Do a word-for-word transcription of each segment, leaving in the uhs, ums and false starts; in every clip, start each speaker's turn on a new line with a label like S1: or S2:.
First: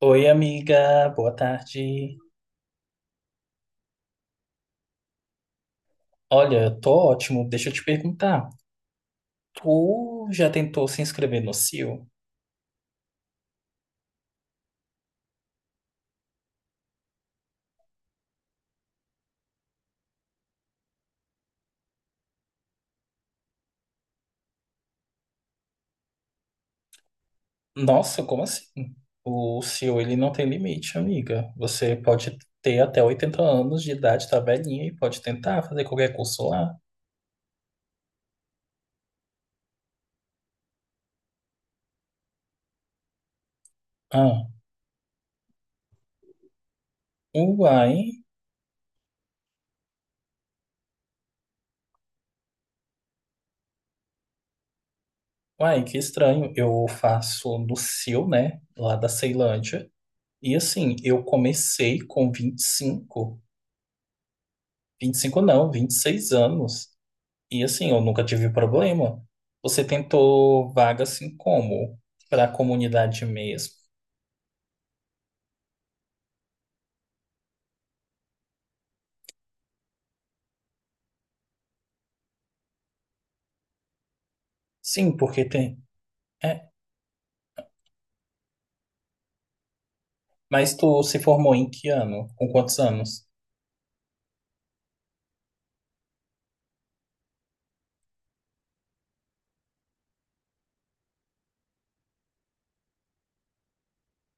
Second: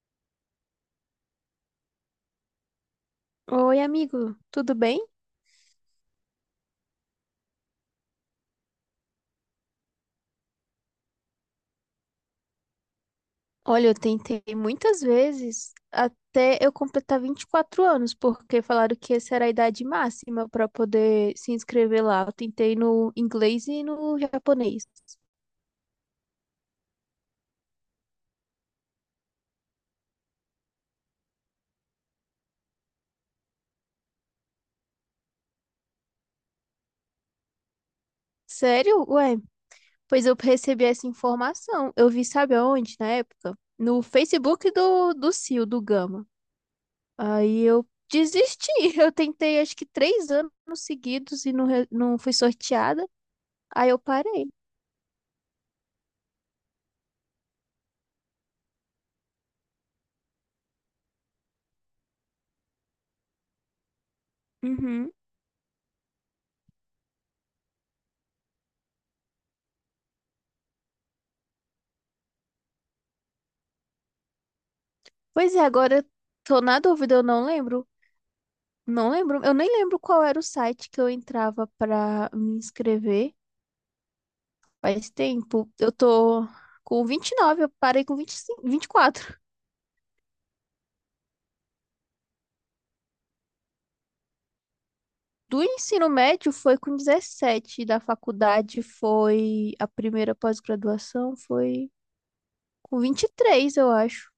S1: Oi, amiga, boa tarde.
S2: Oi, amigo, tudo bem?
S1: Olha, eu tô ótimo. Deixa eu te perguntar. Tu já tentou se inscrever no C I O?
S2: Olha, eu tentei muitas vezes até eu completar vinte e quatro anos, porque falaram que essa era a idade máxima para poder se inscrever lá. Eu tentei no inglês e no japonês.
S1: Nossa, como assim? O C I O, ele não tem limite, amiga. Você pode ter até oitenta anos de idade, tá velhinha, e pode tentar fazer qualquer curso lá.
S2: Sério? Ué, pois eu recebi essa informação. Eu vi, sabe aonde, na época? No
S1: Ah,
S2: Facebook do, do CIO, do Gama. Aí eu
S1: uai,
S2: desisti. Eu tentei acho que três anos seguidos e não, re- não fui sorteada. Aí eu parei.
S1: uai, que estranho. Eu faço no C I O, né? Lá da Ceilândia. E assim, eu comecei com vinte vinte e cinco,
S2: Uhum.
S1: vinte e cinco não, vinte e seis anos. E assim, eu nunca tive problema. Você tentou vaga assim como? Para a comunidade mesmo?
S2: Pois é, agora eu tô na dúvida, eu não lembro. Não lembro, eu nem lembro qual era o site que eu entrava pra me inscrever. Faz
S1: Sim, porque
S2: tempo.
S1: tem.
S2: Eu tô
S1: É.
S2: com vinte e nove, eu parei com vinte e cinco, vinte e quatro.
S1: Mas tu se formou em que ano? Com quantos anos?
S2: Do ensino médio foi com dezessete, da faculdade foi, a primeira pós-graduação foi com vinte e três, eu acho.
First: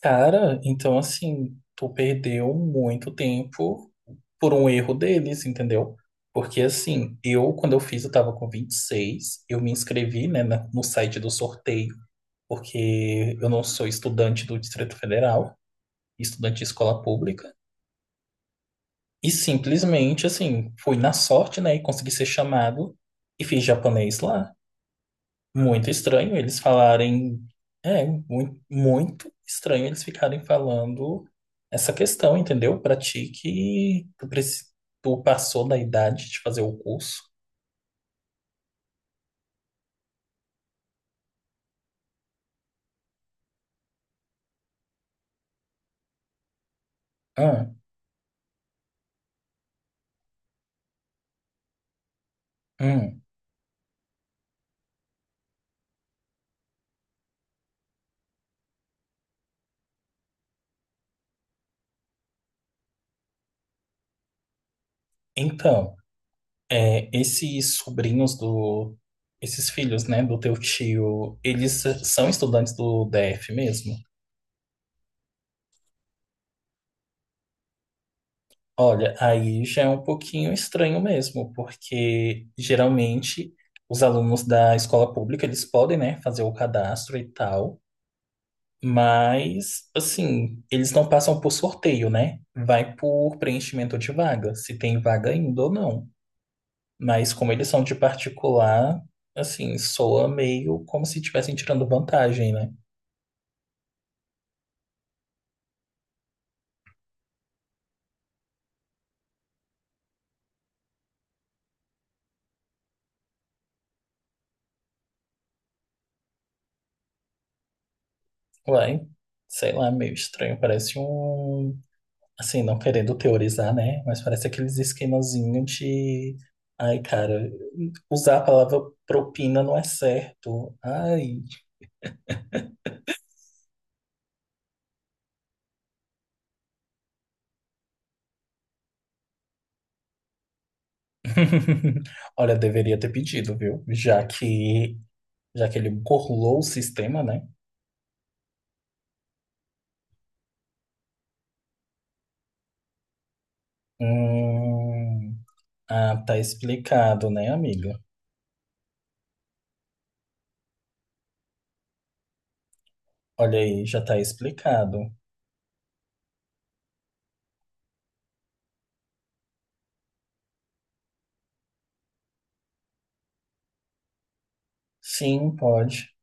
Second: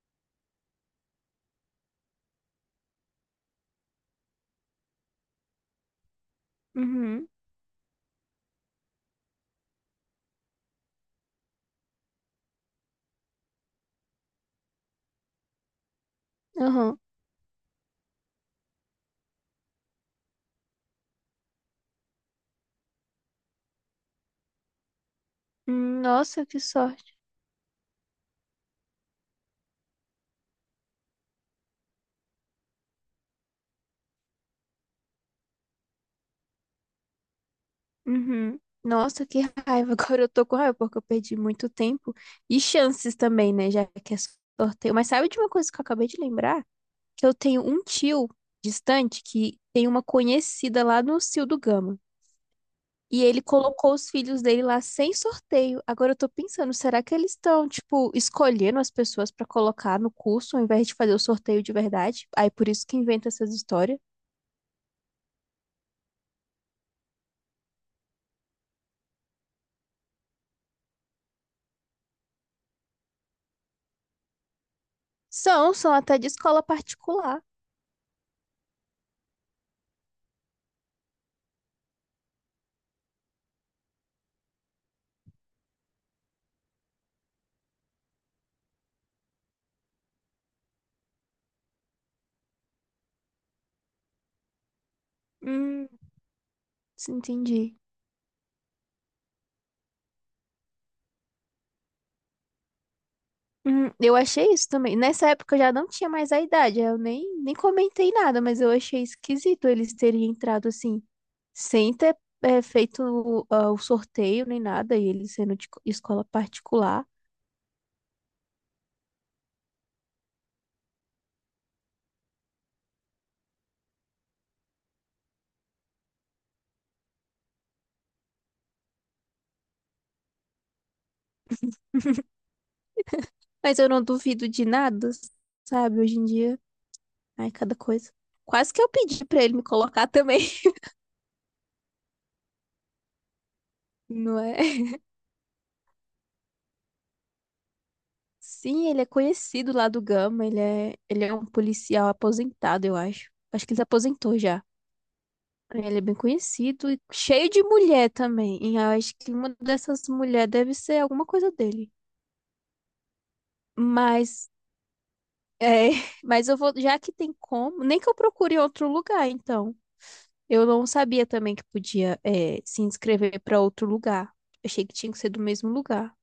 S1: Cara, então assim, tu perdeu muito tempo por um erro deles, entendeu? Porque assim,
S2: Uhum,
S1: eu, quando eu fiz, eu tava com vinte e seis eu me inscrevi, né, na- no site do sorteio, porque eu não sou estudante do Distrito Federal, estudante de
S2: aham.
S1: escola pública. E simplesmente, assim, fui na sorte, né? E consegui ser chamado e fiz japonês lá. Muito
S2: Hum,
S1: estranho
S2: nossa,
S1: eles
S2: que sorte.
S1: falarem. É, muito, muito estranho eles ficarem falando essa questão, entendeu? Pra ti que tu, preci- tu passou da idade de fazer o curso.
S2: Uhum. Nossa, que raiva. Agora eu tô com raiva porque eu perdi muito tempo e chances também, né? Já que é sorteio. Mas sabe de uma coisa que eu acabei de lembrar? Que eu tenho
S1: Ah,
S2: um tio distante que tem uma conhecida lá no CIO do Gama.
S1: hum.
S2: E ele colocou os filhos dele lá sem sorteio. Agora eu tô pensando, será que eles estão, tipo, escolhendo as pessoas pra colocar no curso ao invés de fazer o sorteio de verdade? Aí por isso que inventa essas histórias.
S1: Então, é, esses sobrinhos do. Esses filhos, né, do teu tio, eles são estudantes do D F mesmo?
S2: São, são até de escola particular.
S1: Olha, aí já é um pouquinho estranho mesmo, porque geralmente os alunos da escola pública, eles podem, né, fazer o cadastro e tal, mas assim, eles não passam por sorteio, né? Vai por preenchimento de vaga, se tem vaga ainda ou
S2: Hum,
S1: não. Mas como eles
S2: entendi.
S1: são de particular, assim, soa meio como se estivessem tirando vantagem, né?
S2: Hum, eu achei isso também. Nessa época eu já não tinha mais a idade, eu nem, nem comentei nada, mas eu achei esquisito eles terem entrado assim, sem ter é, feito o ah, o sorteio nem nada, e eles sendo de co- escola particular.
S1: Uai, sei lá, meio estranho, parece um. Assim, não querendo teorizar, né? Mas parece aqueles esquemazinhos de. Ai, cara, usar a palavra propina não é certo. Ai.
S2: Mas eu não duvido de nada, sabe? Hoje em dia, ai, cada coisa. Quase que eu pedi pra ele me colocar também,
S1: Olha, deveria ter pedido, viu? Já
S2: não é?
S1: que, já que ele burlou o sistema, né?
S2: Sim, ele é conhecido lá do Gama, ele é, ele é um policial aposentado, eu acho. Acho que ele se aposentou já.
S1: Hum,
S2: Ele é bem
S1: ah, tá
S2: conhecido e
S1: explicado, né,
S2: cheio de
S1: amiga?
S2: mulher também. E eu acho que uma dessas mulheres deve ser alguma coisa dele.
S1: Olha aí, já tá
S2: Mas,
S1: explicado.
S2: é, mas eu vou, já que tem como, nem que eu procure em outro lugar, então. Eu não sabia também que podia, é, se inscrever para outro lugar. Achei que tinha que ser do
S1: Sim,
S2: mesmo
S1: pode.
S2: lugar.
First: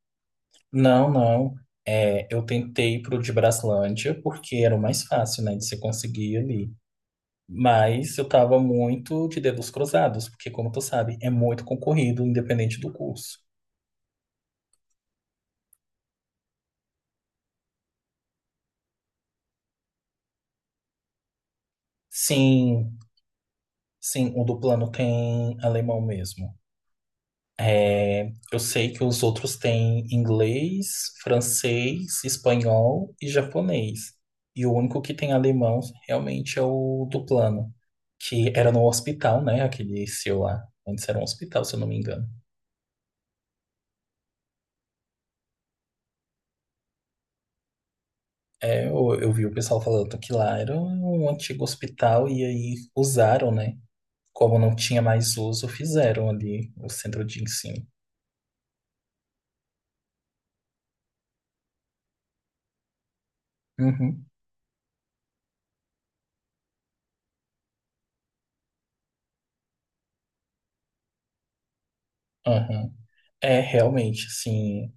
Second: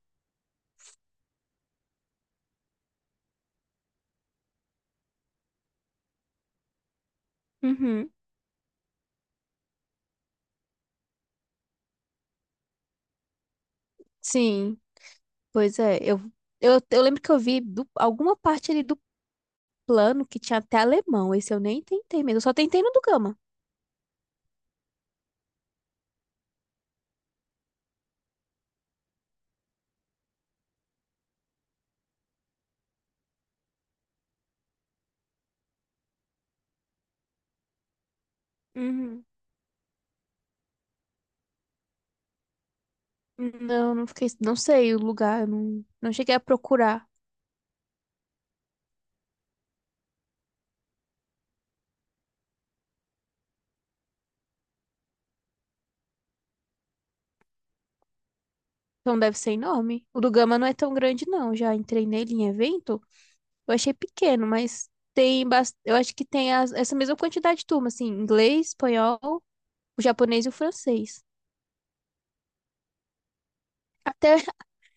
S1: Não, não. É, eu tentei pro de Braslândia porque era o mais fácil, né, de se conseguir ali.
S2: Uhum.
S1: Mas eu tava muito de dedos cruzados, porque, como tu sabe, é muito concorrido, independente do curso.
S2: Sim, pois é. Eu, eu, eu lembro que eu vi do- alguma parte ali do plano que tinha até alemão. Esse eu nem tentei mesmo. Eu só tentei no
S1: Sim,
S2: do Gama.
S1: sim, o do plano tem alemão mesmo. É, eu sei que os outros têm inglês, francês, espanhol e japonês. E o único que tem alemão realmente é o do plano, que era no hospital, né? Aquele seu lá. Antes era um hospital, se eu não me engano.
S2: Não, não fiquei, não sei o lugar, eu não, não cheguei a procurar.
S1: É, eu, eu vi o pessoal falando que lá era um antigo hospital e aí usaram, né? Como não tinha mais uso, fizeram ali o centro de ensino.
S2: Então deve ser enorme. O do Gama não é tão grande, não. Já entrei nele em evento, eu achei
S1: Uhum.
S2: pequeno, mas tem bas- eu acho que tem as- essa mesma quantidade de turma, assim, inglês, espanhol, o japonês e o francês.
S1: Aham. É, realmente,
S2: Até,
S1: assim.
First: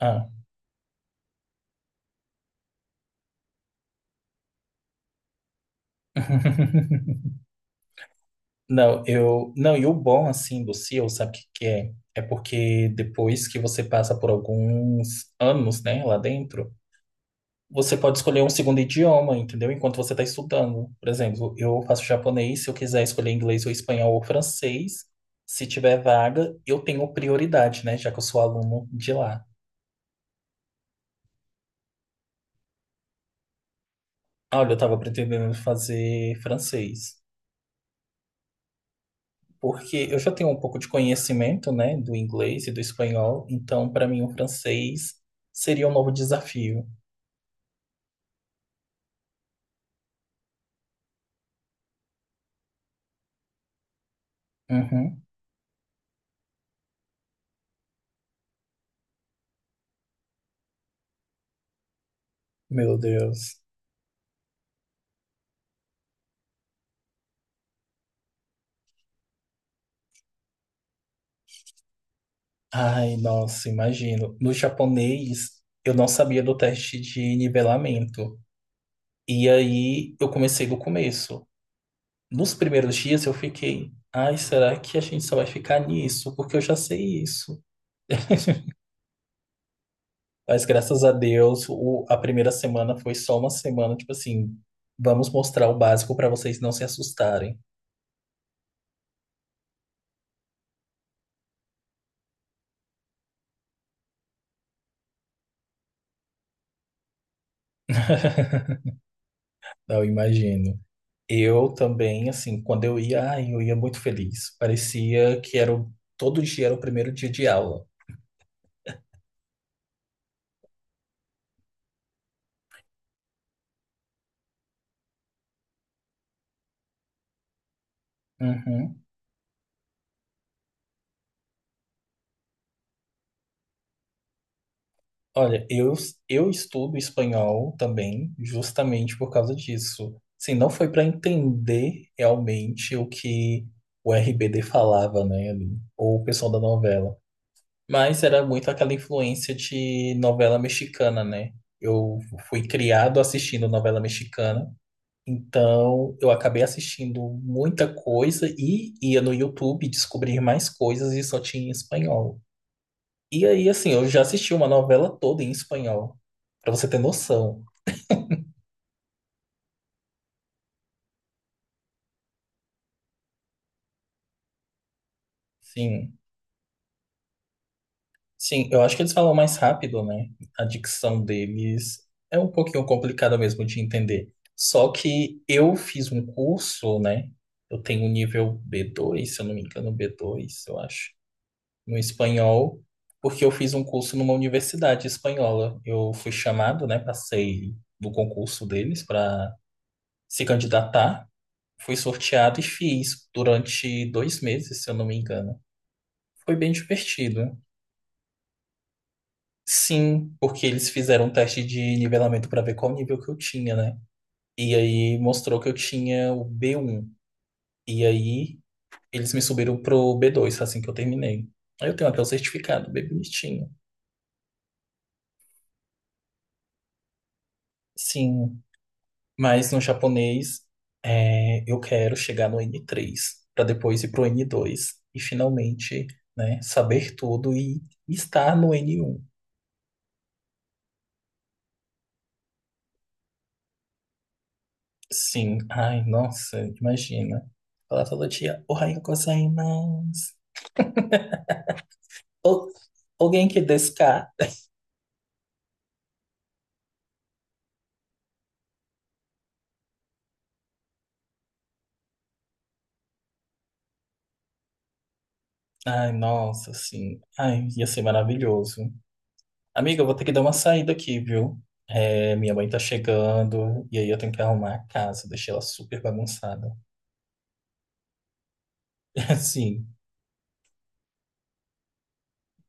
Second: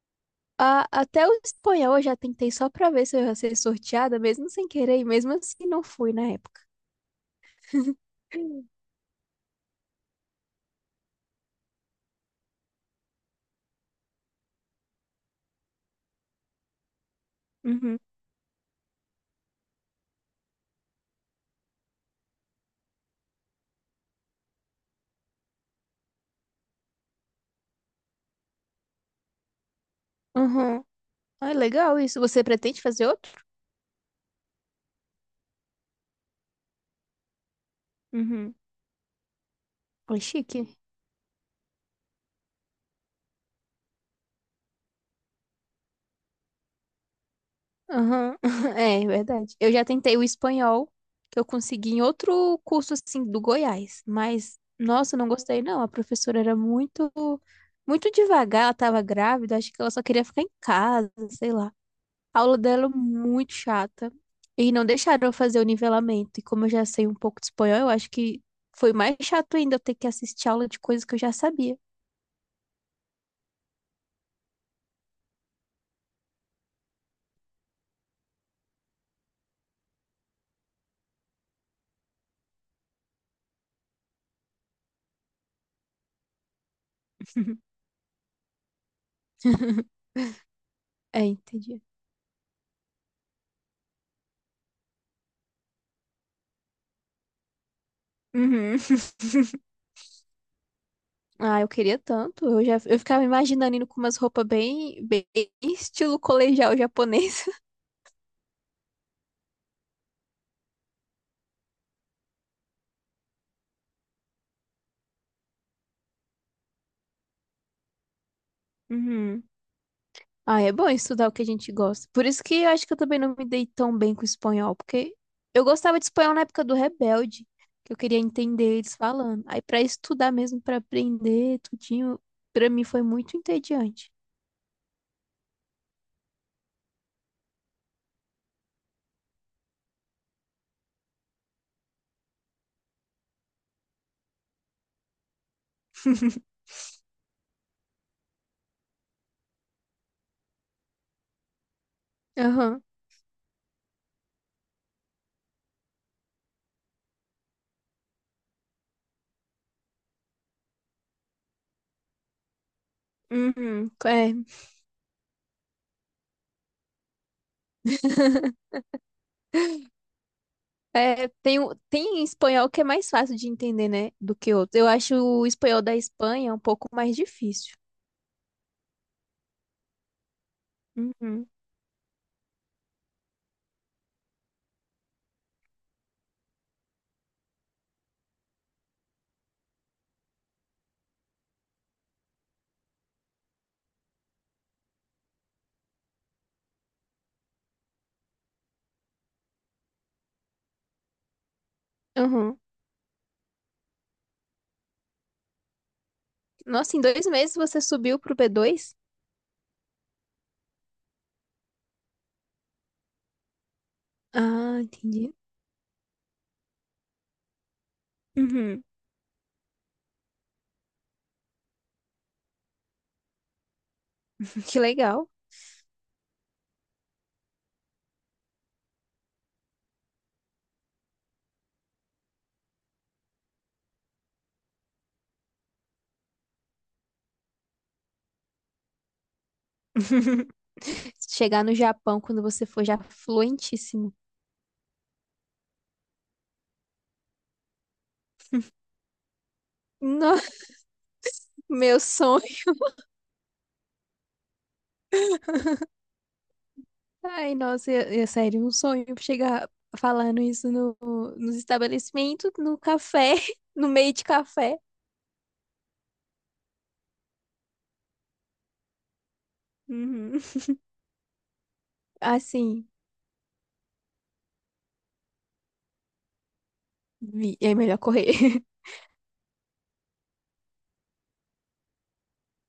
S1: Ah.
S2: a- até o espanhol eu já tentei só pra ver se eu ia ser sorteada, mesmo sem querer, e mesmo assim não fui na época.
S1: Não, eu. Não, e o bom, assim, do C I O, sabe o que que é? É porque depois que você passa por alguns anos, né, lá dentro, você
S2: Uhum.
S1: pode escolher um segundo idioma, entendeu? Enquanto você está estudando. Por exemplo, eu faço japonês, se eu quiser escolher inglês ou espanhol ou francês, se tiver vaga, eu tenho prioridade, né, já que eu sou aluno de lá.
S2: Uhum. Ah, legal isso. Você pretende fazer outro?
S1: Olha, eu estava pretendendo fazer francês,
S2: Uhum.
S1: porque eu
S2: É
S1: já tenho um
S2: chique.
S1: pouco de conhecimento, né, do inglês e do espanhol, então para mim o francês seria um novo desafio.
S2: Aham, é, é verdade. Eu já tentei o espanhol, que eu consegui em outro curso, assim, do Goiás. Mas, nossa, eu
S1: Uhum.
S2: não gostei, não. A professora era muito, muito devagar, ela tava grávida, acho que ela só queria ficar em casa, sei lá. A aula dela é
S1: Meu
S2: muito
S1: Deus.
S2: chata. E não deixaram eu fazer o nivelamento. E como eu já sei um pouco de espanhol, eu acho que foi mais chato ainda eu ter que assistir aula de coisas que eu já sabia.
S1: Ai, nossa, imagino. No japonês, eu não sabia do teste de nivelamento. E aí eu comecei do começo. Nos primeiros dias eu fiquei, ai, será que a gente só vai ficar nisso? Porque eu já sei isso. Mas graças a
S2: É,
S1: Deus,
S2: entendi.
S1: o- a primeira semana foi só uma semana, tipo assim, vamos mostrar o básico para vocês não se assustarem.
S2: Uhum. Ah, eu queria tanto. Eu já eu ficava imaginando indo com umas roupas bem, bem estilo colegial japonês.
S1: Eu imagino. Eu também, assim, quando eu ia, ai, eu ia muito feliz. Parecia que era o- todo dia era o primeiro dia de aula.
S2: Uhum. Ah, é bom estudar o que a gente gosta. Por isso que eu acho que eu também não me dei tão bem com espanhol, porque eu gostava de espanhol na época do Rebelde, que eu queria entender eles
S1: Uhum.
S2: falando. Aí pra estudar mesmo, pra aprender tudinho, pra mim foi muito entediante.
S1: Olha, eu, eu estudo espanhol também, justamente por causa disso. Assim, não foi para entender realmente o que o R B D falava, né, ali, ou o pessoal da novela. Mas era muito aquela influência de novela mexicana, né? Eu fui
S2: Aham.
S1: criado assistindo novela mexicana, então eu acabei assistindo muita coisa e ia no YouTube descobrir mais coisas e só tinha em espanhol. E aí, assim,
S2: Uhum.
S1: eu já
S2: É.
S1: assisti uma novela toda em espanhol, pra você ter noção.
S2: É, tem, o- tem espanhol que é mais fácil de entender, né, do que outro. Eu acho o espanhol da
S1: Sim.
S2: Espanha um pouco mais difícil.
S1: Sim, eu acho que eles falam mais rápido, né? A dicção
S2: Uhum.
S1: deles é um pouquinho complicada mesmo de entender. Só que eu fiz um curso, né? Eu tenho um nível b dois se eu não me engano, b dois eu acho, no espanhol, porque eu fiz um curso numa universidade espanhola. Eu fui chamado, né? Passei no concurso deles para se candidatar. Fui
S2: Uhum.
S1: sorteado e fiz durante dois meses, se eu não me engano. Foi bem
S2: Nossa, em dois meses
S1: divertido.
S2: você subiu pro b dois.
S1: Sim, porque eles fizeram um teste de nivelamento para ver qual nível que eu tinha, né? E
S2: Ah,
S1: aí
S2: entendi.
S1: mostrou que eu tinha o B um. E aí
S2: Uhum.
S1: eles me subiram pro B dois assim que eu terminei. Aí eu tenho até o certificado, bem bonitinho.
S2: Que legal.
S1: Sim, mas no japonês é, eu quero chegar no N três para depois ir pro N dois e finalmente, né, saber tudo e estar no N um.
S2: Chegar no Japão quando você for já fluentíssimo.
S1: Sim, ai, nossa, imagina. Falar todo dia, "Ohayou gozaimasu."
S2: No- Meu sonho.
S1: Ou, alguém que desca.
S2: Ai, nossa, é, é sério, um sonho chegar falando isso no, nos estabelecimentos, no café, no meio de café.
S1: Ai, nossa, assim. Ai, ia ser maravilhoso. Amiga, eu vou ter que dar
S2: Uhum.
S1: uma saída aqui, viu? É, minha mãe tá
S2: Assim.
S1: chegando e aí eu tenho que arrumar a casa, deixei ela super bagunçada.
S2: Vi, é melhor correr.
S1: Assim.